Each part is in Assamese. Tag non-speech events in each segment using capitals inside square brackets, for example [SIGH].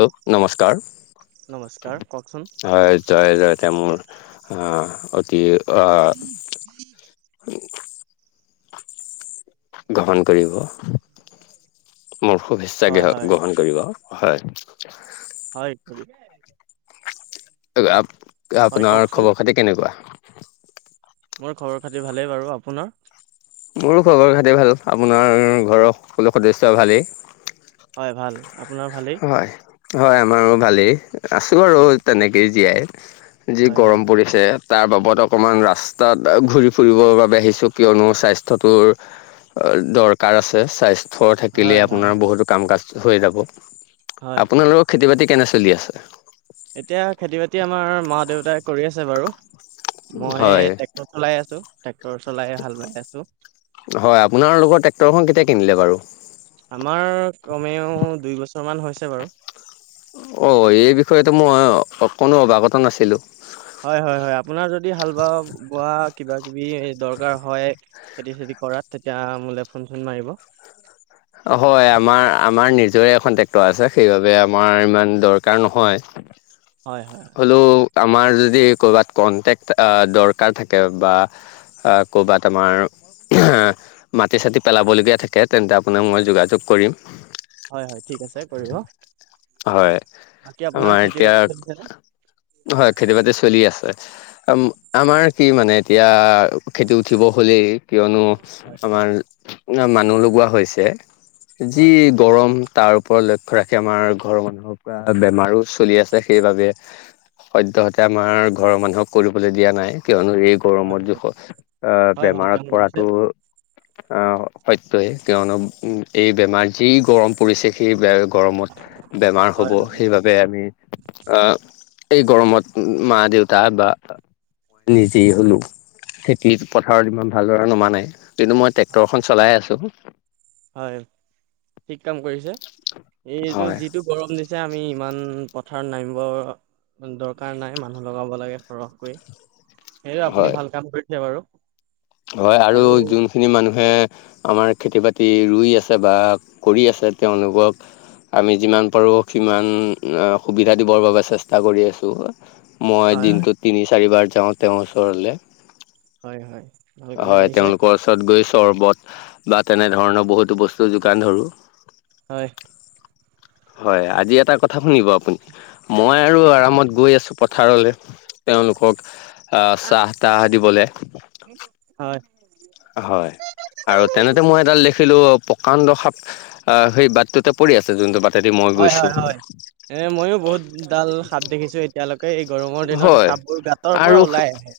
হেল্ল নমস্কাৰ নমস্কাৰ কওকচোন হয় জয় জয়। তেওঁ মোৰ আহ অতি আহ। গ্ৰহণ কৰিব। মোৰ শুভেচ্ছা হয় হয় গ্ৰহণ কৰিব হয়। হয় কৰি আপোনাৰ কওকচোন খবৰ খাতি কেনেকুৱা? মোৰ খবৰ খাতিৰ ভালেই বাৰু আপোনাৰ? মোৰো খবৰ ঘাতে ভাল আপোনাৰ ঘৰৰ সকলো সদস্য় ভালেই। হয় ভাল আপোনাৰ ভালেই হয় হয় আমাৰো ভালেই আছো আৰু হয় তেনেকেই জীয়াই যি হয় গৰম পৰিছে। তাৰ বাবদ অকমান ৰাস্তাত ঘূৰি ফুৰিবৰ বাবে আহিছো কিয়নো স্বাস্থ- স্থ্যটো দৰকাৰ আছে স্বাস্থ্য হয় থাকিলেই হয় হয় আপোনাৰ বহুতো কাম কাজ হৈ যাব। হয় আপোনালোকৰ খেতি বাতি কেনে চলি আছে? এতিয়া খেতি বাতি আমাৰ মা দেউতাই কৰি আছে বাৰু মই হয় ট্ৰেক্টৰ চলাই আছো। ট্ৰেক্টৰ চলাই হাল বাই আছো হয় আপোনাৰ লগৰ ট্ৰেক্টৰখন কেতিয়া কিনিলে বাৰু আমাৰ কমেও দুই বছৰ মান হৈছে বাৰু। অ এই বিষয়তো মই অ কোনো অৱাগত নাছিলো হয় হয় হয় আপোনাৰ যদি হাল বোৱা বোৱা কিবা কিবি দৰকাৰ হয় খেতি চেতি কৰাত তেতিয়া মোলে ফোন চোন মাৰিব। হয় আমাৰ আমাৰ নিজৰে এখন ট্ৰেক্টৰ আছে সেইবাবে আমাৰ ইমান দৰকাৰ নহয়। হয় হয়। হ'লেও আমাৰ যদি ক'ৰবাত কন্টেক্ট দৰকাৰ থাকে বা। আহ কৰ'বাত আমাৰ মাটি চাটি পেলাবলগীয়া থাকে তেন্তে আপোনাৰ মই যোগা যোগ কৰিম। হয় হয় ঠিক আছে কৰিব হয় বাকী আপোনাৰ আমাৰ খেতি এতিয়া বাতি চলিছে ন। উ হয় খেতি বাতি চলি আছে আমাৰ কি মানে এতিয়া খেতি উঠিব হ'লেই। কিয়নো আমাৰ মানুহ লগোৱা হৈছে যি হয়, গৰম। তাৰ ওপৰত লক্ষ্য ৰাখি আমাৰ ঘৰৰ মানুহৰ পৰা বেমাৰো চলি আছে সেইবাবে। সদ্য়হতে আমাৰ ঘৰৰ মানুহক কৰিবলৈ দিয়া নাই। কিয়নো এই হয়, গৰমত হয়, জোখ আহ হয়, ভাল কাম বেমাৰত কৰিছে। পৰাটো। আহ সত্য়য়ে কিয়নো উ এই বেমাৰ যি গৰম পৰিছে সেই ব। গৰমত বেমাৰ হয়, হ'ব হয়, সেইবাবে আমি আহ। এই গৰমত মা দেউতা বা মই নিজেই হলো খেতিত পথাৰত ইমান ভালদৰা নম নাই কিন্তু মই হয়, ট্ৰেক্টৰখন চলাই আছো হয় ঠিক কাম কৰিছে এইটো হয় যিটো গৰম দিছে আমি। ইমান পথাৰত নামিব দৰকাৰ নাই মানুহ লগাব লাগে সৰহকৈ। সেই আপুনি হয় ভাল কাম কৰিছে বাৰু। হয় আৰু যোনখিনি মানুহে। আমাৰ খেতি বাতি ৰুই আছে বা কৰি আছে তেওঁলোকক। আমি যিমান পাৰো সিমান সুবিধা দিবৰ বাবে চেষ্টা কৰি আছো। মই হয়, হয়, দিনটো তিনি চাৰিবাৰ যাওঁ তেওঁৰ ওচৰলৈ। হয় হয় ভাল কাম হয় কৰিছে। তেওঁলোকৰ ওচৰত গৈছ চৰ্বত বা তেনেধৰণৰ বহুতো বস্তু যোগান ধৰোঁ হয় হয় আজি এটা কথা শুনিব আপুনি মই আৰু হয়, আৰামত গৈ আছো পথাৰলে তেওঁলোকক আহ চাহ তাহ দিব লে হয় হয় আৰু তেনেতে মই এডাল দেখিলো প্ৰকাণ্ড সাপ আহ সেই বাটটোতে পৰি আছে যোনটো বাটেদি মই হয়, গৈছো হয়, এ ময়ো বহুত ডাল সাপ দেখিছো এতিয়ালৈকে গৰমৰ দিনত হয় সাপবোৰ গাঁতৰ পৰা আৰু ওলাই আহে।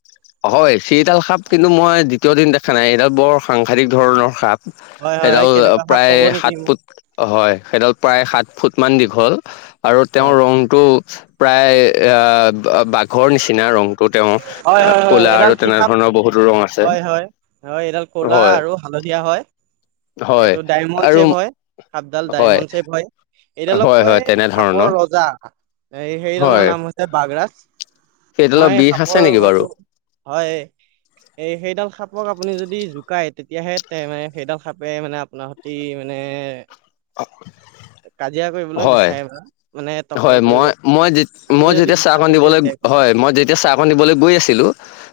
হয় সেই ডাল সাপ হয়, কিন্তু মই দ্বিতীয় দিন দেখা নাই এইডাল বৰ সাংঘাতিক ধৰণৰ সাপ হয়, হয়, সেইডাল কেনেকুৱা সাপ প্ৰায় ক'ব নেকি সাত মোক? ফুট হয় সেইডাল প্ৰায় সাত ফুট। মান দীঘল আৰু তেওঁৰ হয়, ৰংটো প্ৰায়। বাঘৰ নিচিনা ৰং। ত তেওঁ হয়, হয়, হয়, কলা আৰু এডাল কি সাপ তেনেধৰণৰ বহুতো ৰং আছে হয় হয়। ধুনীয়া হয় হয় এইটো ডায়মণ্ড আৰু চেভ হয় সাপডাল হয় ডায়মণ্ড চেভ হয়। এইডালক হয় কয় হয় সাপৰ তেনেধৰণৰ ৰজা এই সেইডালৰ হয় নাম হৈছে বাঘৰাজ। সেইডালৰ বিষ আছে নেকি বাৰু হয় এই সেই সেইডাল সাপক আপুনি যদি জোকাই তেতিয়াহে তে মানে সেইডাল সাপে মানে আপোনাৰ সতি মানে [INAUDIBLE] কাজিয়া কৰিবলৈ হয় বিচাৰে বা মানে তকৰ হয় কৰিব মই মই যে আপুনি মই যদি যেতিয়া দিষ্ট্ৰব চাহকণ দিবলৈ নিদিয়ে একো নাই হয় মই যেতিয়া চাহকণ দিবলৈ গৈ আছিলো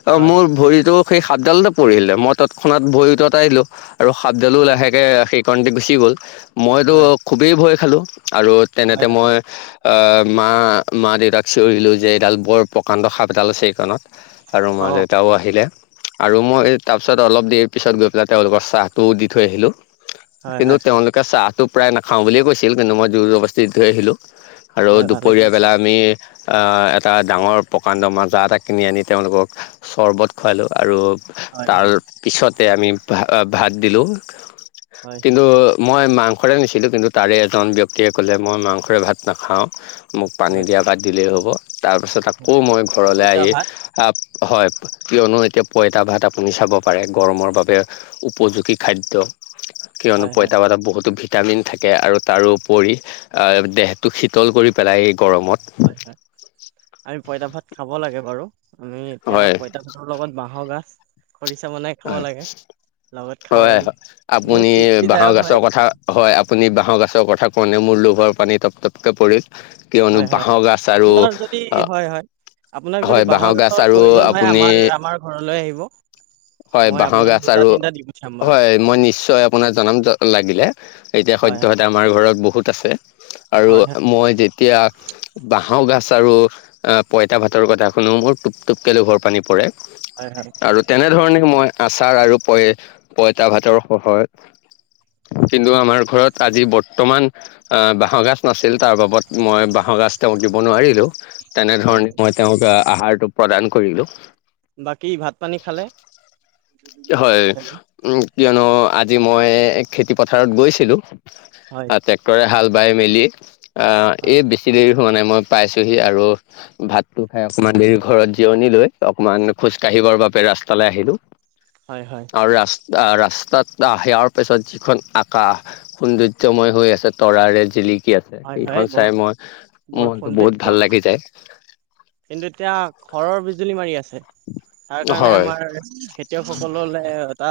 ত হয় মোৰ ভৰিতো সেই সাতডালতে পৰিলে ম তৎক্ষণাত ভৰি অতাই দিলো আৰু সাপডালো হয় লাহেকে সেইকন দি গুচি গ'ল মইতো হয় খুবেই ভয় খালো আৰু তেনেতে হয় হয় মই আহ মা মা দেউতাক চিঞৰিলো যে এইডাল বৰ প্ৰকাণ্ড সাপ এডাল আছে এইকণত আৰু মা অ দেউতাও আহিলে আৰু মই তাৰ পিছত অলপ দেৰি পিছত গৈ পেলাই তেওঁলোকৰ চাহটোও দি থৈ আহিলো হয় কিন্তু হয় তেওঁলোকে চাহটো প্ৰায় নাখাও বুলিয়ে কৈছিল কিন্তু মই জোৰ জৱস্থি দি থৈ আহিলো আৰু হয় ভালেই কৰিছে দুপৰীয়াবেলা আমি আ এটা ডাঙৰ প্ৰকাণ্ডৰ মাজা এটা কিনি আনি তেওঁলোকক চৰ্বত খোৱালোঁ আৰু হয় তাৰ হয় পিছতে আমি ভাত দিলো হয় কিন্তু মই মাংসৰে নিছিলো কিন্তু তাৰে এজন ব্যক্তিয়ে ক'লে মই মাংসৰে ভাত নাখাওঁ মোক পানী হয় দিয়া ভাত দিলেই হ'ব তাৰপিছত আকৌ হয় মই ঘৰলৈ পইতা আহি ভাত হয় কিয়নো এতিয়া পইতা ভাত আপুনি চাব পাৰে গৰমৰ বাবে উপযোগী খাদ্য কিয়নো হয় হয় পঁইতা বহুতো ভিটামিন থাকে আৰু তাৰোপৰি দেহটো শীতল কৰি পেলাই গৰমত হয় হয় আমি পইতা ভাত খাব লাগে বাৰু আমি এতিয়া হয় পইতা ভাতৰ লগত বাঁহৰ গাজ খৰিচা বনাই খাব হয় লাগে লগত হয় খাৱলি আপুনি বহুত বাহৰ তৃপ্তিদায়ক হয় গাজৰ কথা হয় আপুনি বাঁহৰ গাজৰ কথা কোৱানে মোৰ লোভৰ পানী টপটপকৈ পৰিল কিয়নো হয় হয় বাঁহৰ গাজ আৰু আপোনাৰ যদি অহ হয় হয় আপোনাক যদি হয় বাঁহৰ গাজ গাজৰ আৰু প্ৰয়োজন হয় আপুনি আমাৰ আমাৰ ঘৰলৈ আহিব হয় মই বাঁহৰ আপোনাক গাজ দুটা আৰু তিনিটা দি পঠিয়াম বাৰু হয় মই নিশ্চয় আপোনাক জনাম লাগিলে এতিয়া হয় সদ্যহতে আমাৰ ঘৰত বহুত আছে আৰু হয় হয় মই যেতিয়া বাঁহৰ গাজ আৰু পঁইতা ভাতৰ কথা শুনো মোৰ টোপ টোপকে লোভৰ পানী পৰে হয় হয় আৰু তেনেধৰণে মই আচাৰ আৰু প পঁইতা ভাতৰ সহায়ত কিন্তু আমাৰ ঘৰত আজি বৰ্তমান আহ বাঁহৰ গাজ নাছিল তাৰ বাবত মই বাঁহৰ গাজ তেওঁক দিব নোৱাৰিলো হয় তেনেধৰণে হয়। মই তেওঁক আহাৰতো প্ৰদান কৰিলো বাকী ভাত পানী খালে হয় হেল্ল' উ কিয়নো আজি মই খেতি পথাৰত গৈছিলো হয় ট্ৰেক্টৰে হাল বাই মেলি আহ হয় এই বেছি দেৰি। মানে মই পাইছোহি আৰু ভাতটো খাই অকমান দেৰি ঘৰত জিৰণি লৈ অকনমান খোজকাঢ়ি। ৰ বাবে ৰাস্তালৈ আহিলো। হয় হয়। আহ ৰাস্তাত সেৱাৰ পিছত যিখন আকাশ সৌন্দৰ্যময় হৈ আছে তৰাৰে জিলিক। কি আছে হয় হয় সেইখন বহুত চাই মই মনটো বহুত ভাল লাগি যায়। কিন্তু এতিয়া ঘৰৰ বিজুলী মাৰি আছে। তাৰ কাৰণে হয় আমাৰ খেতিয়কসকললে এটা।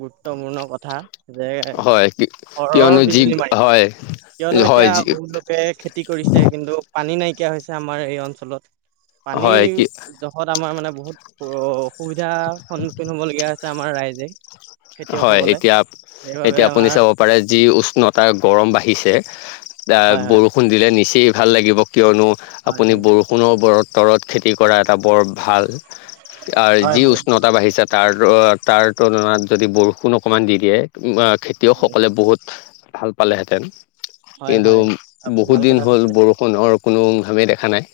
গুৰুত্বপূৰ্ণ কথা যে হয় কি ঘৰৰ কিয়নো যি বিজুলী মাৰিছে হয় কিয়নো এতিয়া হয় যি বহুত লোকে খেতি কৰিছে কিন্তু পানী নাই। হৈছে আমাৰ এই অঞ্চলত পানীৰ হয় কি জখত আমাৰ মানে বহুত অ অসুবিধা। সবিধা সন্মুখীন হব লগীয়া আছে আমাৰ ৰাইজে। হয় খেতিয়কসকলে এতিয়া। সেইবাবে এতিয়া আপুনি আমাৰ চাব পাৰে যি উষ্ণতা গৰম বাঢ়িছে এ হয় হয় বৰষুণ দিলে নিচেই। ভাল লাগিব কিয়নো হয় আপুনি বৰষুণৰ বৰত তৰত খেতি কৰা এটা বৰ ভাল। হয় যি হয় উষ্ণতা বাঢ়িছে তাৰ তাৰ তুলনাত। যদি বৰষুণ অকণমান দি দিয়ে হয় খেতিয়কসকলে বহুত ভাল পালেহেঁতেন। হয় কিন্তু হয় আপুনি বহুত ভাল দিন কথা হ'ল কৈছে বৰষুণৰ কোনো ঘামেই দেখা নাই।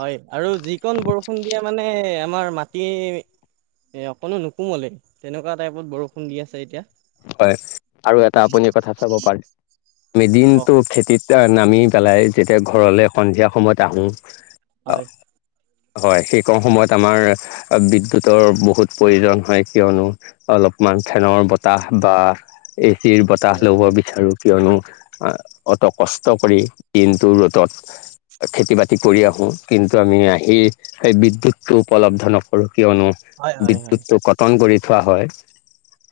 হয় আৰু যিকণ বৰষুণ দিয়া মানে আমাৰ মাটি। এ অকণো নুকোমলে তেনেকুৱা টাইপত বৰষুণ দি আছে এতিয়া। হয় আৰু এটা আপুনি কথা চাব পাৰে আমি অ দিনটো খেতিত। নামি পেলাই যেতিয়া ঘৰলৈ সন্ধিয়া সময়ত আহোঁ। হয় হয় সেই কম সময়ত আমাৰ বিদ্যুতৰ বহুত প্ৰয়োজন হয় কিয়নো অলপমান। ফেনৰ বতাহ বা এ চিৰ বতাহ হয় ল'ব হয় বিচাৰো। কিয়নো অত কষ্ট কৰি দিনটো ৰোদত। খেতি বাতি কৰি আহো কিন্তু আমি আহি সেই বিদ্যুতটো উপলব্ধ নকৰোঁ। কিয়নো হয় হয় হয় বিদ্যুতটো কটন কৰি থোৱা হয়।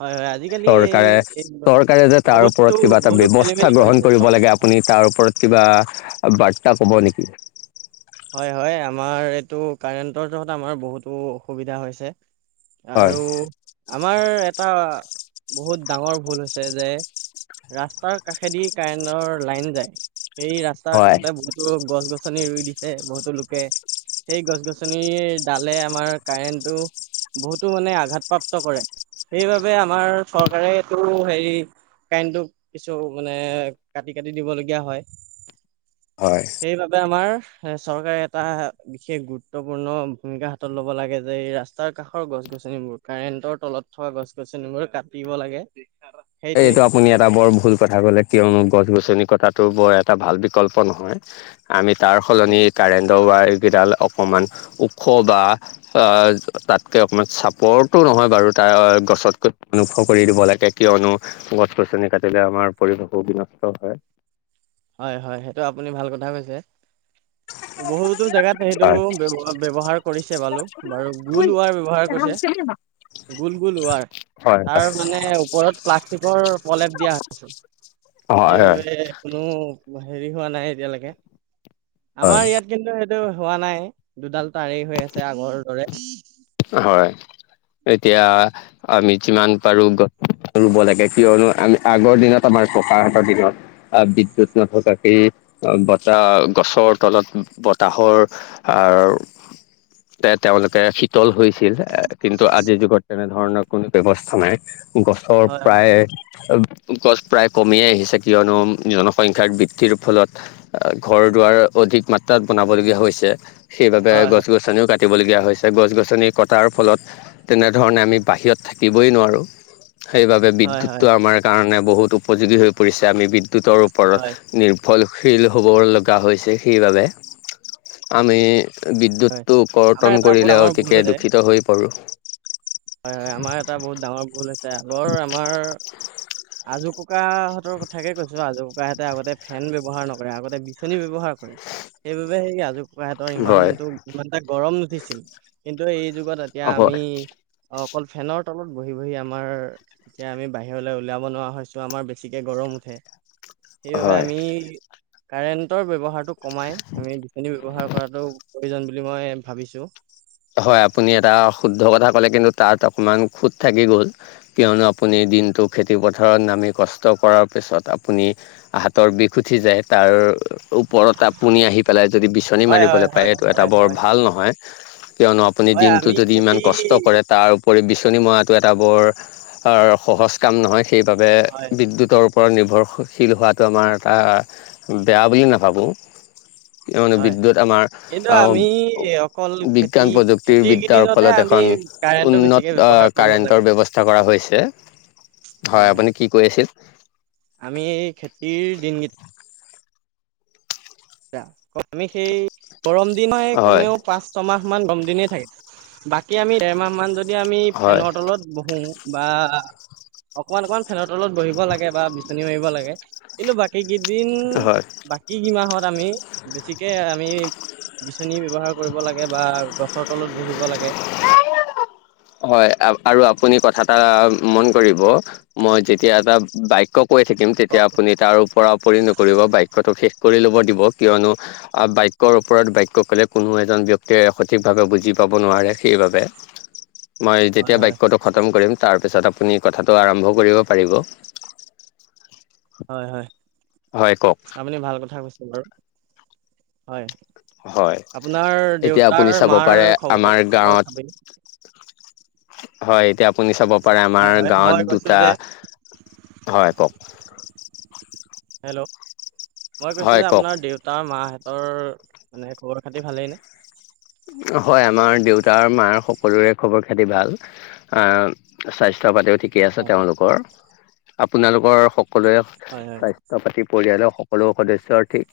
হয় হয় আজিকালি এই চৰকাৰে এই চৰকাৰে যে তাৰ বহুতো ওপৰত কিবা এটা বহুতো খেলি ব্যৱস্থা মেলি গ্ৰহণ কৰিছে কৰিব লাগে চৰকাৰে আপুনি তাৰ ওপৰত। কিবা বাৰ্তা ক'ব নেকি। হয় হয় আমাৰ এইটো কাৰেণ্টৰ যত আমাৰ বহুতো অসুবিধা হৈছে। হয় আৰু আমাৰ। এটা বহুত ডাঙৰ ভুল হৈছে যে। ৰাস্তাৰ কাষেদি কাৰেণ্টৰ লাইন যায়। সেই ৰাস্তাৰ হয় কাষতে বহুতো গছ গছনি ৰুই দিছে বহুতো লোকে। সেই গছ গছনিৰ ডালে আমাৰ কাৰেণ্টটো। বহুতো মানে আঘাতপ্ৰাপ্ত কৰে সেইবাবে আমাৰ চৰকাৰে এইটো হেৰি। কাৰেণ্টো কিছু মানে কাটি কাটি দিবলগীয়া হয়। হয় সেইবাবে আমাৰ। চৰকাৰে এটা বিশেষ গুৰুত্বপূৰ্ণ ভূমিকা হাতত ল'ব লাগে যে এই ৰাস্তাৰ কাষৰ গছ গছ। গছনিবোৰ কাৰেণ্টৰ তলত থকা গছ গছনিবোৰ কাটিব লাগে। এই সেইটোৱেই এইটো আপুনি এটা বৰ ভুল কথা কলে কিয়নো গছ গছ। গছনি কতাটো বৰ এটা ভাল বিকল্প নহয় আমি তাৰ সলনি কাৰেন্ট। কেইডাল অকণমান ওখ বা তাতকৈ অকণমান চাপৰ্টো নহয় বাৰু। তাৰ গছতকৈ অনুভ কৰি দিব লাগে কিয়নো। গছ গছনি কাটিলে আমাৰ পৰিৱেশো বিনষ্ট হয়। হয় হয় সেইটো আপুনি ভাল কথা কৈছে। বহুতো জেগাত সেইটো হয় ব ব্যৱহাৰ কৰিছে বালু বাৰু গুল ৱাৰ ব্যৱহাৰ কৰিছে। গুল গুল উয়াৰ। হয় তাৰ মানে ওপৰত প্লাষ্টিকৰ পলেপ দিয়া হৈ হয় হয় সেইবাবে। কোনো হেৰি হোৱা নাই এতিয়ালৈকে হয়। আমাৰ ইয়াত কিন্তু সটো হোৱা নাই দুডাল তাৰেই হৈ আছে আগৰ দৰে হয় এতিয়া আমি যিমান পাৰোঁ ৰুব লাগে কিয়নো আমি আগৰ দিনত আমাৰ ককা হঁতৰ দিনত বিদ্যুত নথকাকেই বতাহ গছৰ তলত বতাহৰ আহ তেওঁলোকে ল হৈছিল, কিন্তু আজিৰ যুগত তেনেধৰণৰ কোনো ব্যৱস্থা নাই। গছৰ হয় প্ৰায় গছ প্ৰায় কমিয়েই আহিছে কিয়নো জনসংখ্যাৰ বৃদ্ধিৰ ফলত ঘৰ যোৱাৰ অধিক মাত্রাত বনাব লগীয়া হৈছে সেই বাবে হয় গছ-গছনি কাটিব লগীয়া হৈছে। গছ - গছ আঁচনি কটাৰ ফলত তেনেধৰণে আমি বাহিৰত থাকিবই নোৱাৰোঁ। সেইবাবে হয় হয় বিদ্যুতটো হয় আমাৰ কাৰণে বহুত উপযোগী হৈ পৰিছে আমি বিদ টো তৰ ওপৰত হয় নিৰ্ভল শিল হ'ব লগা হৈছে সেইবাবে আমি বিদ্যুৎটো আমাৰ কৰ্তন এটা বহুত কৰিলে ডাঙৰ ভুল অতিকে হৈছে দূষিত হৈ পৰোঁ। হয় হয আমাৰ এটা বহুত ডাঙৰ ভুল আছে আগৰ আমাৰ আজু পু কুকাহঁতৰ কথাকে কৈছো আজু কুকাহঁতে আগতে ফেন ব্যৱহাৰ নকৰে আগতে বিচনি ব্যৱহাৰ সেইবাবে সেই আজো ককাহতৰ হয়, ইমানটো ইমান এটা গৰম নুঠিছিল কিন্তু এই আজি যুগত এতিয়া হয়। আমি অ অকল ফেনৰ তলত বহি বহি আমাৰ এতিয়া আমি বাহিৰলৈ উলিয়াব নোৱাৰা হৈছো আমাৰ বেছিকে গৰম মুঠে, সেইবাবে হয়, আমি কাৰেণ্টৰ ব্যৱহাৰটো কমাই আমি বিচনী ব্যৱহাৰ কৰাটো প্ৰয়োজন বুলি মই ভাবিছো। হয় আপুনি এটা শুদ্ধ কথা ক'লে কিন্তু তাত অকণমান খুত থাকি গ'ল কিয়নো আপুনি দিনটো খেতিপথাৰত নামি কষ্ট কৰাৰ পিছত আপুনি হাতৰ বিষ উঠি যায়। তাৰ ওপৰত আপুনি আহি পেলাই যদি বিচনী হয় হয় মাৰিবলৈ পায় হয় এইটো এটা হয় বৰ হয় ভাল হয় নহয়। কিয়নো আপুনি হয় দিনটো আমি যদি ইমান খেতি কষ্ট কৰে তাৰ উপৰি বিচনী মৰাটো এটা বৰ সহজ কাম নহয় সেইবাবে হয় বিদ্যুতৰ ওপৰত নিৰ্ভৰশীল হোৱাটো আমাৰ এটা বেয়া বুলি নাভাবোঁ কিয়নো হয় বিদ্যুত আমাৰ কিন্তু আহ আমি অকল খেতি বিজ্ঞান খেতিৰ প্ৰযুক্তিবিদ্যাৰ কেইদিনতহে ফলত আমি এখন কাৰেণ্টটো বেছিকে উন্নত ব্যৱহাৰ কৰিব লাগে। কাৰেণ্টৰ ব্যৱস্থা কৰা হৈছে হয়, আপুনি কি কৈ আছিল আমি খেতিৰ দিনকি আমি সেই গৰম দিন হে হয় কমেও পাঁচ ছয় মাহ মান গৰম দিনে হৈ, বাকী আমি দেৰমাহ মান যদি আমি হয় ফেনৰ তলত বহো বা অকণমান অকণমান ফেনৰ তলত বহিব লাগে বা বিচনী মাৰিব লাগে কিন্তু বাকী কেইদিন হয় বাকী কেইমাহত আমি বেছিকে আমি বিচনী ব্যৱহাৰ কৰিব লাগে বা গছৰ তলত বহিব লাগে। হয় আৰু আপুনি কথা এটা মন কৰিব মই যেতিয়া এটা বাক্য কৈ থাকিম তেতিয়া হয় আপুনি তাৰ ওপৰা ওপৰি নকৰিব বাক্যটো শেষ কৰি ল'ব দিব কিয়নো বাক্যৰ ওপৰত বাক্য ক'লে কোনো এজন ব্যক্তিয়ে সঠিকভাৱে বুজি পাব নোৱাৰে সেইবাবে মই যেতিয়া হয় বাক্যটো খতম কৰিম তাৰ পাছত আপুনি কথাটো আৰম্ভ কৰিব পাৰিব। হয় হয় হয় কওক। আপুনি ভাল কথা বাৰু হয় হয় আপোনাৰ এতিয়া আপুনি চাব পাৰে দেউতাৰ-মাৰ আমাৰ খবৰ গাঁৱত খবৰ হয়, এতিয়া আপুনি চাব। পাৰে, হয় আমাৰ হয় মই গাঁৱত কৈছো দুটা, যে হয় কওক। হেল্ল' মই কৈছোঁ হয় যে কওক আপোনাৰ দেউতাৰ মা হঁতৰ মানে খবৰ খাতি ভালেই নে হয় আমাৰ দেউতা মাৰ সকলোৰে খবৰ খাতি ভাল আহ স্বাস্থ্য পাতিও ঠিকে আছে হয় হয় তেওঁলোকৰ আপোনালোকৰ সকলোৱে হয় হয় স্বাস্থ্য পাতি পৰিয়ালৰ সকলো সদস্যৰ ঠিক।